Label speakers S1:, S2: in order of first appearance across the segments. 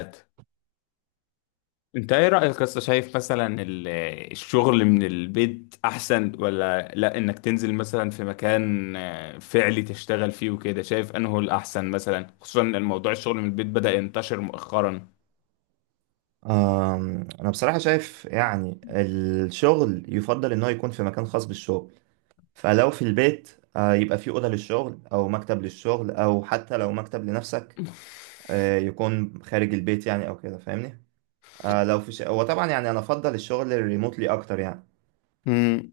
S1: انت ايه رأيك اصلا شايف مثلا الشغل من البيت احسن ولا لا انك تنزل مثلا في مكان فعلي تشتغل فيه وكده شايف انه الاحسن مثلا خصوصا ان الموضوع الشغل من البيت بدأ ينتشر مؤخرا.
S2: أنا بصراحة شايف يعني الشغل يفضل إن هو يكون في مكان خاص بالشغل. فلو في البيت يبقى في أوضة للشغل أو مكتب للشغل أو حتى لو مكتب لنفسك يكون خارج البيت يعني أو كده، فاهمني. هو طبعا يعني أنا أفضل الشغل الريموتلي أكتر يعني.
S1: مم.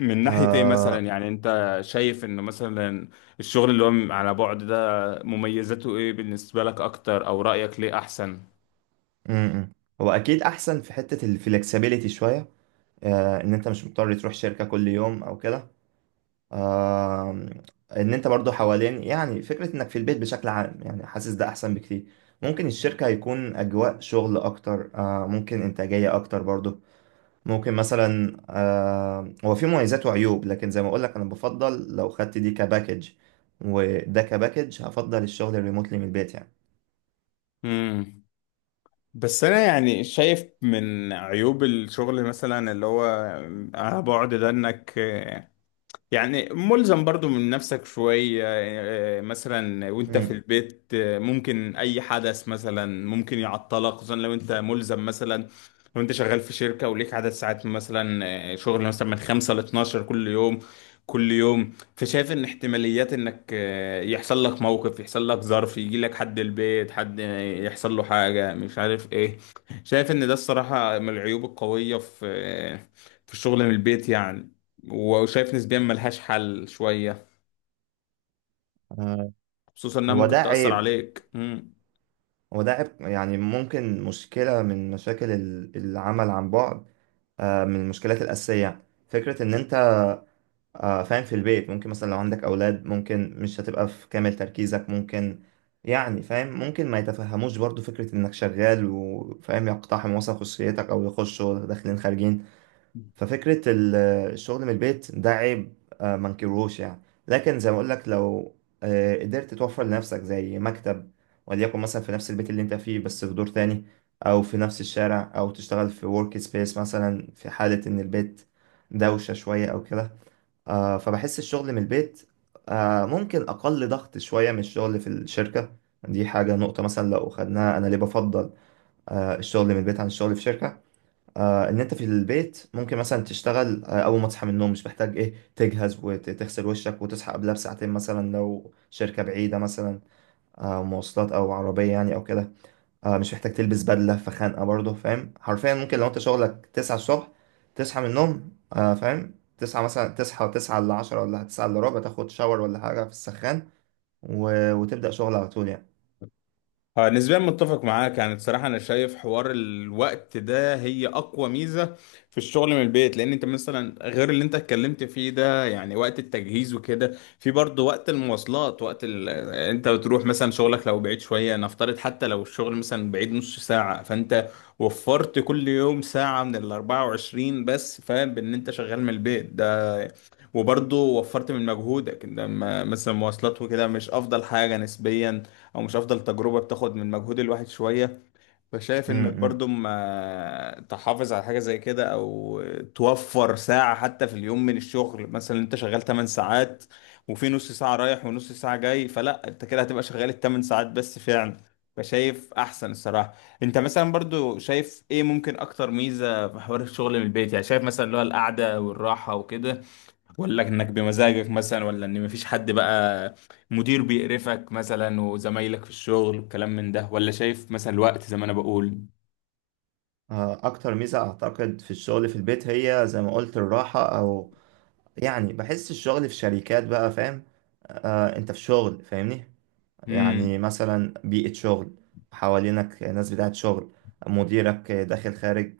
S1: من ناحية ايه مثلا
S2: آه،
S1: يعني انت شايف انه مثلا الشغل اللي هو على بعد ده مميزاته ايه بالنسبة لك اكتر او رأيك ليه احسن؟
S2: م- م. هو أكيد أحسن في حتة الفلكسبيليتي شوية، إن أنت مش مضطر تروح شركة كل يوم أو كده. آم، ان انت برضو حوالين يعني فكرة انك في البيت بشكل عام، يعني حاسس ده احسن بكتير. ممكن الشركة يكون اجواء شغل اكتر، ممكن انتاجية اكتر برضو، ممكن مثلا. هو في مميزات وعيوب، لكن زي ما اقولك انا بفضل لو خدت دي كباكج، وده كباكج هفضل الشغل الريموتلي من البيت يعني.
S1: مم. بس انا يعني شايف من عيوب الشغل مثلا اللي هو على بعد ده انك يعني ملزم برضو من نفسك شوية، مثلا وانت في
S2: مم.
S1: البيت ممكن اي حدث مثلا ممكن يعطلك، خصوصا لو انت ملزم مثلا، لو انت شغال في شركة وليك عدد ساعات مثلا، شغل مثلا من 5 ل 12 كل يوم. فشايف ان احتماليات انك يحصل لك موقف، يحصل لك ظرف، يجي لك حد البيت، حد يحصل له حاجة مش عارف ايه. شايف ان ده الصراحة من العيوب القوية في، في الشغل من البيت يعني، وشايف نسبيا ملهاش حل شوية،
S2: آه،
S1: خصوصا انها
S2: هو
S1: ممكن
S2: ده
S1: تأثر
S2: عيب،
S1: عليك.
S2: هو ده عيب، يعني ممكن مشكلة من مشاكل العمل عن بعد. من المشكلات الأساسية فكرة إن أنت فاهم، في البيت ممكن مثلا لو عندك أولاد، ممكن مش هتبقى في كامل تركيزك، ممكن يعني فاهم، ممكن ما يتفهموش برضو فكرة إنك شغال وفاهم، يقتحم مثلا خصوصيتك أو يخشوا داخلين خارجين. ففكرة الشغل من البيت ده عيب، ما انكروش يعني. لكن زي ما أقول لك، لو قدرت توفر لنفسك زي مكتب، وليكن مثلا في نفس البيت اللي أنت فيه بس في دور تاني، أو في نفس الشارع، أو تشتغل في ورك سبيس مثلا في حالة إن البيت دوشة شوية أو كده. فبحس الشغل من البيت ممكن أقل ضغط شوية من الشغل في الشركة. دي حاجة، نقطة مثلا لو خدناها، أنا ليه بفضل الشغل من البيت عن الشغل في شركة؟ إن أنت في البيت ممكن مثلا تشتغل أول ما تصحى من النوم، مش محتاج إيه تجهز وتغسل وشك وتصحى قبلها بساعتين مثلا لو شركة بعيدة مثلا، مواصلات أو عربية يعني أو كده. مش محتاج تلبس بدلة فخانقة برضه، فاهم، حرفيا ممكن لو انت شغلك 9 الصبح تصحى من النوم، فاهم، تصحى مثلا، تصحى 9 إلا 10 ولا 9 إلا ربع، تاخد شاور ولا حاجة في السخان و... وتبدأ شغل على طول يعني.
S1: نسبيا متفق معاك. يعني بصراحة أنا شايف حوار الوقت ده هي أقوى ميزة في الشغل من البيت، لأن أنت مثلا غير اللي أنت اتكلمت فيه ده يعني وقت التجهيز وكده، في برضه وقت المواصلات، وقت ال... آه، أنت بتروح مثلا شغلك لو بعيد شوية، نفترض حتى لو الشغل مثلا بعيد نص ساعة، فأنت وفرت كل يوم ساعة من ال 24، بس فاهم بإن أنت شغال من البيت وبرضه وفرت من مجهودك، إن لما مثلا مواصلات وكده مش افضل حاجة نسبيا، او مش افضل تجربة، بتاخد من مجهود الواحد شوية. فشايف
S2: م
S1: انك
S2: -م.
S1: برضه ما تحافظ على حاجة زي كده، او توفر ساعة حتى في اليوم من الشغل. مثلا انت شغال 8 ساعات وفي نص ساعة رايح ونص ساعة جاي، فلا انت كده هتبقى شغال الثمان ساعات بس فعلا. فشايف احسن الصراحة. انت مثلا برضو شايف ايه ممكن اكتر ميزة في حوار الشغل من البيت؟ يعني شايف مثلا اللي هو القعدة والراحة وكده، ولا انك بمزاجك مثلا، ولا ان مفيش حد بقى مدير بيقرفك مثلا وزمايلك في الشغل والكلام من ده، ولا شايف مثلا الوقت زي ما انا بقول؟
S2: أكتر ميزة أعتقد في الشغل في البيت هي زي ما قلت الراحة، أو يعني بحس الشغل في شركات بقى فاهم، أنت في شغل، فاهمني. يعني
S1: امم.
S2: مثلا بيئة شغل، حوالينك ناس بتاعت شغل، مديرك داخل خارج.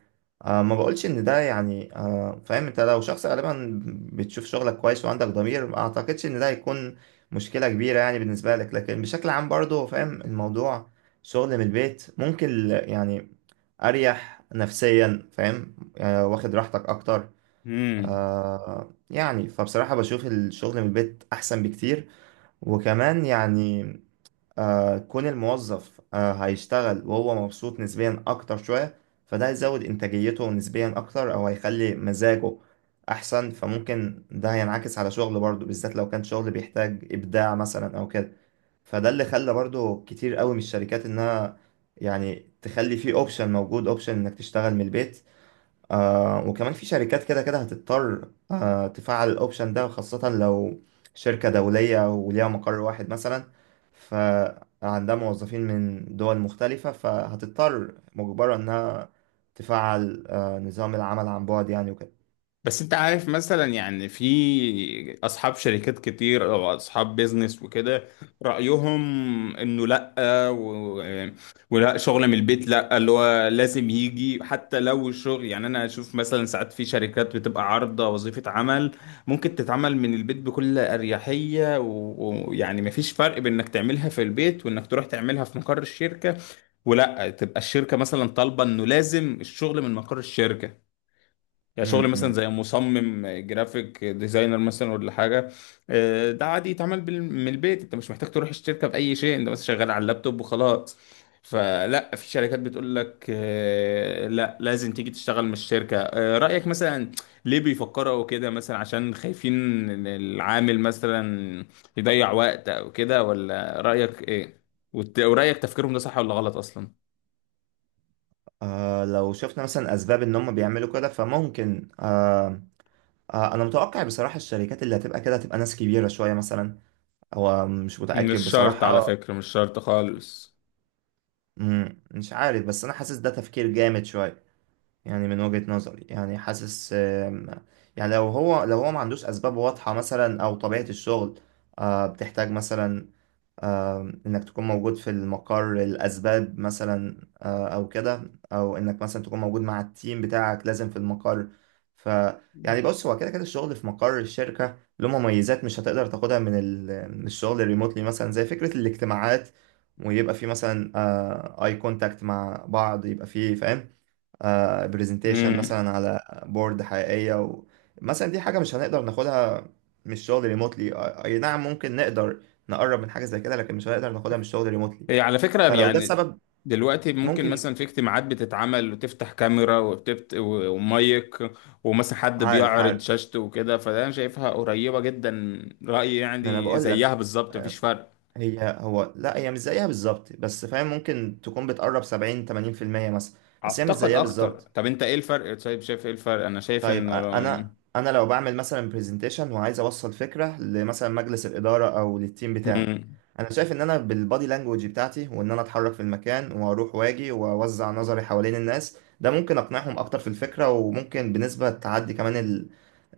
S2: ما بقولش ان ده يعني فاهم، انت لو شخص غالبا بتشوف شغلك كويس وعندك ضمير، ما اعتقدش ان ده هيكون مشكلة كبيرة يعني بالنسبة لك. لكن بشكل عام برضه فاهم، الموضوع شغل من البيت ممكن يعني اريح نفسيا، فاهم، واخد راحتك اكتر.
S1: امم.
S2: يعني فبصراحة بشوف الشغل من البيت احسن بكتير. وكمان يعني كون الموظف هيشتغل وهو مبسوط نسبيا أكتر شوية، فده هيزود إنتاجيته نسبيا أكتر، أو هيخلي مزاجه أحسن، فممكن ده هينعكس على شغله برضه، بالذات لو كان شغل بيحتاج إبداع مثلا أو كده. فده اللي خلى برضه كتير قوي من الشركات إنها يعني تخلي فيه أوبشن موجود، أوبشن إنك تشتغل من البيت. وكمان في شركات كده كده هتضطر تفعل الاوبشن ده، خاصة لو شركة دولية وليها مقر واحد مثلا، فعندها موظفين من دول مختلفة، فهتضطر مجبرة انها تفعل نظام العمل عن بعد يعني وكده.
S1: بس انت عارف مثلا، يعني في اصحاب شركات كتير او اصحاب بيزنس وكده، رأيهم انه لا و... ولا شغل من البيت، لا، اللي هو لازم يجي. حتى لو الشغل، يعني انا اشوف مثلا ساعات في شركات بتبقى عارضة وظيفة عمل ممكن تتعمل من البيت بكل اريحية ويعني مفيش فرق بين انك تعملها في البيت وانك تروح تعملها في مقر الشركة، ولا تبقى الشركة مثلا طالبة انه لازم الشغل من مقر الشركة. يعني شغل مثلا
S2: امم
S1: زي مصمم جرافيك ديزاينر مثلا ولا حاجه، ده عادي يتعمل من البيت. انت مش محتاج تروح الشركه باي شيء، انت بس شغال على اللابتوب وخلاص. فلا في شركات بتقول لك لا لازم تيجي تشتغل من الشركه. رايك مثلا ليه بيفكروا كده؟ مثلا عشان خايفين ان العامل مثلا يضيع وقت او كده، ولا رايك ايه؟ ورايك تفكيرهم ده صح ولا غلط اصلا؟
S2: لو شفنا مثلا اسباب ان هم بيعملوا كده، فممكن انا متوقع بصراحة، الشركات اللي هتبقى كده هتبقى ناس كبيرة شوية مثلا. هو مش متأكد
S1: مش شرط على
S2: بصراحة.
S1: فكره مش شرط خالص
S2: مش عارف، بس انا حاسس ده تفكير جامد شويه يعني، من وجهة نظري يعني. حاسس يعني لو هو ما عندوش اسباب واضحه مثلا، او طبيعه الشغل بتحتاج مثلا انك تكون موجود في المقر، الاسباب مثلا او كده، او انك مثلا تكون موجود مع التيم بتاعك لازم في المقر. ف يعني بص، هو كده كده الشغل في مقر الشركة له مميزات مش هتقدر تاخدها من من الشغل الريموتلي، مثلا زي فكرة الاجتماعات، ويبقى في مثلا اي كونتاكت مع بعض، يبقى في فاهم، برزنتيشن مثلا على بورد حقيقية. مثلا دي حاجة مش هنقدر ناخدها من الشغل ريموتلي. اي نعم، ممكن نقدر نقرب من حاجة زي كده، لكن مش هنقدر ناخدها من الشغل ريموتلي.
S1: هي على فكرة،
S2: فلو ده
S1: يعني
S2: السبب،
S1: دلوقتي ممكن
S2: ممكن يبقى.
S1: مثلا في اجتماعات بتتعمل وتفتح كاميرا وبتبت ومايك، ومثلا حد
S2: عارف،
S1: بيعرض
S2: عارف.
S1: شاشته وكده، فده انا شايفها قريبة جدا. رأيي
S2: ما انا
S1: يعني
S2: بقول لك،
S1: زيها بالظبط، مفيش
S2: آه،
S1: فرق.
S2: هي هو لا، هي مش زيها بالظبط، بس فاهم ممكن تكون بتقرب 70 80% مثلا. بس هي مش
S1: اعتقد
S2: زيها
S1: اكتر.
S2: بالظبط.
S1: طب انت ايه الفرق؟ طيب شايف ايه الفرق؟ انا شايف
S2: طيب، أ-
S1: انه
S2: انا انا لو بعمل مثلا برزنتيشن وعايز اوصل فكره لمثلا مجلس الاداره او للتيم بتاعي،
S1: مم.
S2: انا شايف ان انا بالبادي لانجوج بتاعتي وان انا اتحرك في المكان واروح واجي واوزع نظري حوالين الناس، ده ممكن اقنعهم اكتر في الفكره، وممكن بنسبه تعدي كمان ال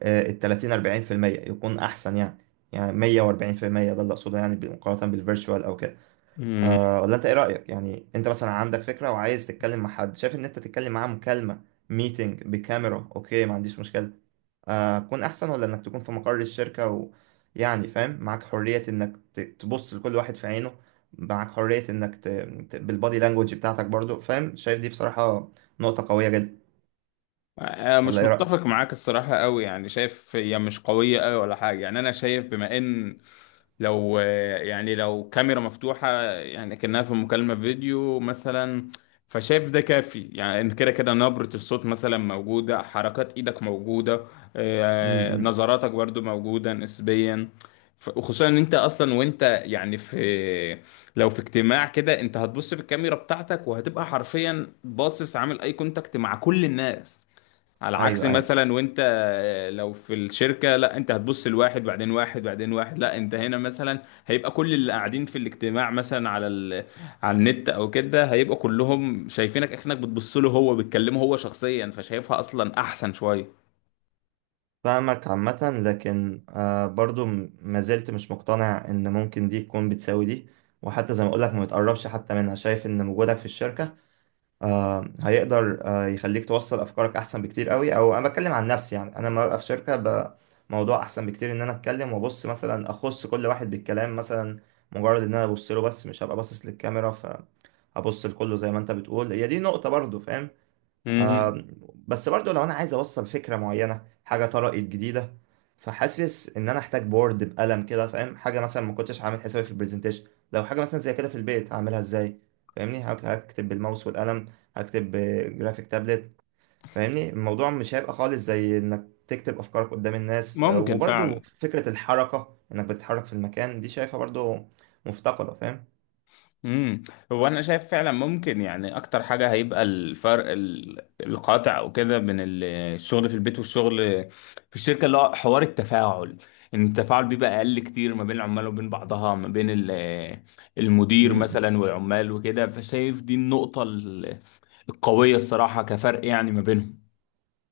S2: آه، ال 30 40% يكون احسن يعني. يعني 140% ده اللي اقصده يعني، مقارنه بالفيرتشوال او كده.
S1: مم.
S2: أه، ولا انت ايه رايك يعني؟ انت مثلا عندك فكره وعايز تتكلم مع حد، شايف ان انت تتكلم معاه مكالمه، ميتنج بكاميرا اوكي ما عنديش مشكله، تكون احسن، ولا انك تكون في مقر الشركة يعني فاهم، معاك حرية انك تبص لكل واحد في عينه، معاك حرية انك بالبادي لانجوج بتاعتك برضو، فاهم، شايف دي بصراحة نقطة قوية جدا.
S1: أنا
S2: ولا
S1: مش
S2: ايه رأيك؟
S1: متفق معاك الصراحة قوي، يعني شايف هي مش قوية قوي ولا حاجة. يعني انا شايف بما ان، لو يعني لو كاميرا مفتوحة، يعني كأنها في مكالمة فيديو مثلا، فشايف ده كافي. يعني إن كده كده نبرة الصوت مثلا موجودة، حركات ايدك موجودة،
S2: امم.
S1: نظراتك برضو موجودة نسبيا. وخصوصا ان انت اصلا وانت يعني في، لو في اجتماع كده انت هتبص في الكاميرا بتاعتك وهتبقى حرفيا باصص عامل اي كونتاكت مع كل الناس، على عكس
S2: ايوه، ايوه،
S1: مثلا وانت لو في الشركة، لا انت هتبص لواحد بعدين واحد بعدين واحد، لا انت هنا مثلا هيبقى كل اللي قاعدين في الاجتماع مثلا على على النت او كده، هيبقى كلهم شايفينك اكنك بتبص له هو، بتكلمه هو شخصيا، فشايفها اصلا احسن شوية.
S2: فاهمك عامة، لكن برضو ما زلت مش مقتنع ان ممكن دي تكون بتساوي دي، وحتى زي ما اقولك ما بتقربش حتى منها. شايف ان وجودك في الشركة هيقدر يخليك توصل افكارك احسن بكتير قوي. او انا بتكلم عن نفسي يعني، انا لما ببقى في شركه موضوع احسن بكتير ان انا اتكلم وابص مثلا، اخص كل واحد بالكلام مثلا، مجرد ان انا ابص له، بس مش هبقى باصص للكاميرا، فابص لكله زي ما انت بتقول. هي دي نقطه برضو فاهم.
S1: مم.
S2: آم، بس برضو لو انا عايز اوصل فكره معينه، حاجه طرقت جديده، فحاسس ان انا احتاج بورد بقلم كده فاهم. حاجه مثلا ما كنتش عامل حسابي في البرزنتيشن، لو حاجه مثلا زي كده في البيت هعملها ازاي؟ فاهمني، هكتب بالماوس والقلم، هكتب بجرافيك تابلت، فاهمني الموضوع مش هيبقى خالص زي انك تكتب افكارك قدام الناس.
S1: ممكن
S2: وبرضو
S1: فعلا.
S2: فكره الحركه انك بتتحرك في المكان دي، شايفها برضو مفتقده.
S1: امم. هو انا شايف فعلا ممكن، يعني اكتر حاجه هيبقى الفرق القاطع او كده بين الشغل في البيت والشغل في الشركه اللي هو حوار التفاعل، ان التفاعل بيبقى اقل كتير ما بين العمال وبين بعضها، ما بين المدير
S2: فاهم.
S1: مثلا والعمال وكده. فشايف دي النقطه القويه الصراحه كفرق يعني ما بينهم.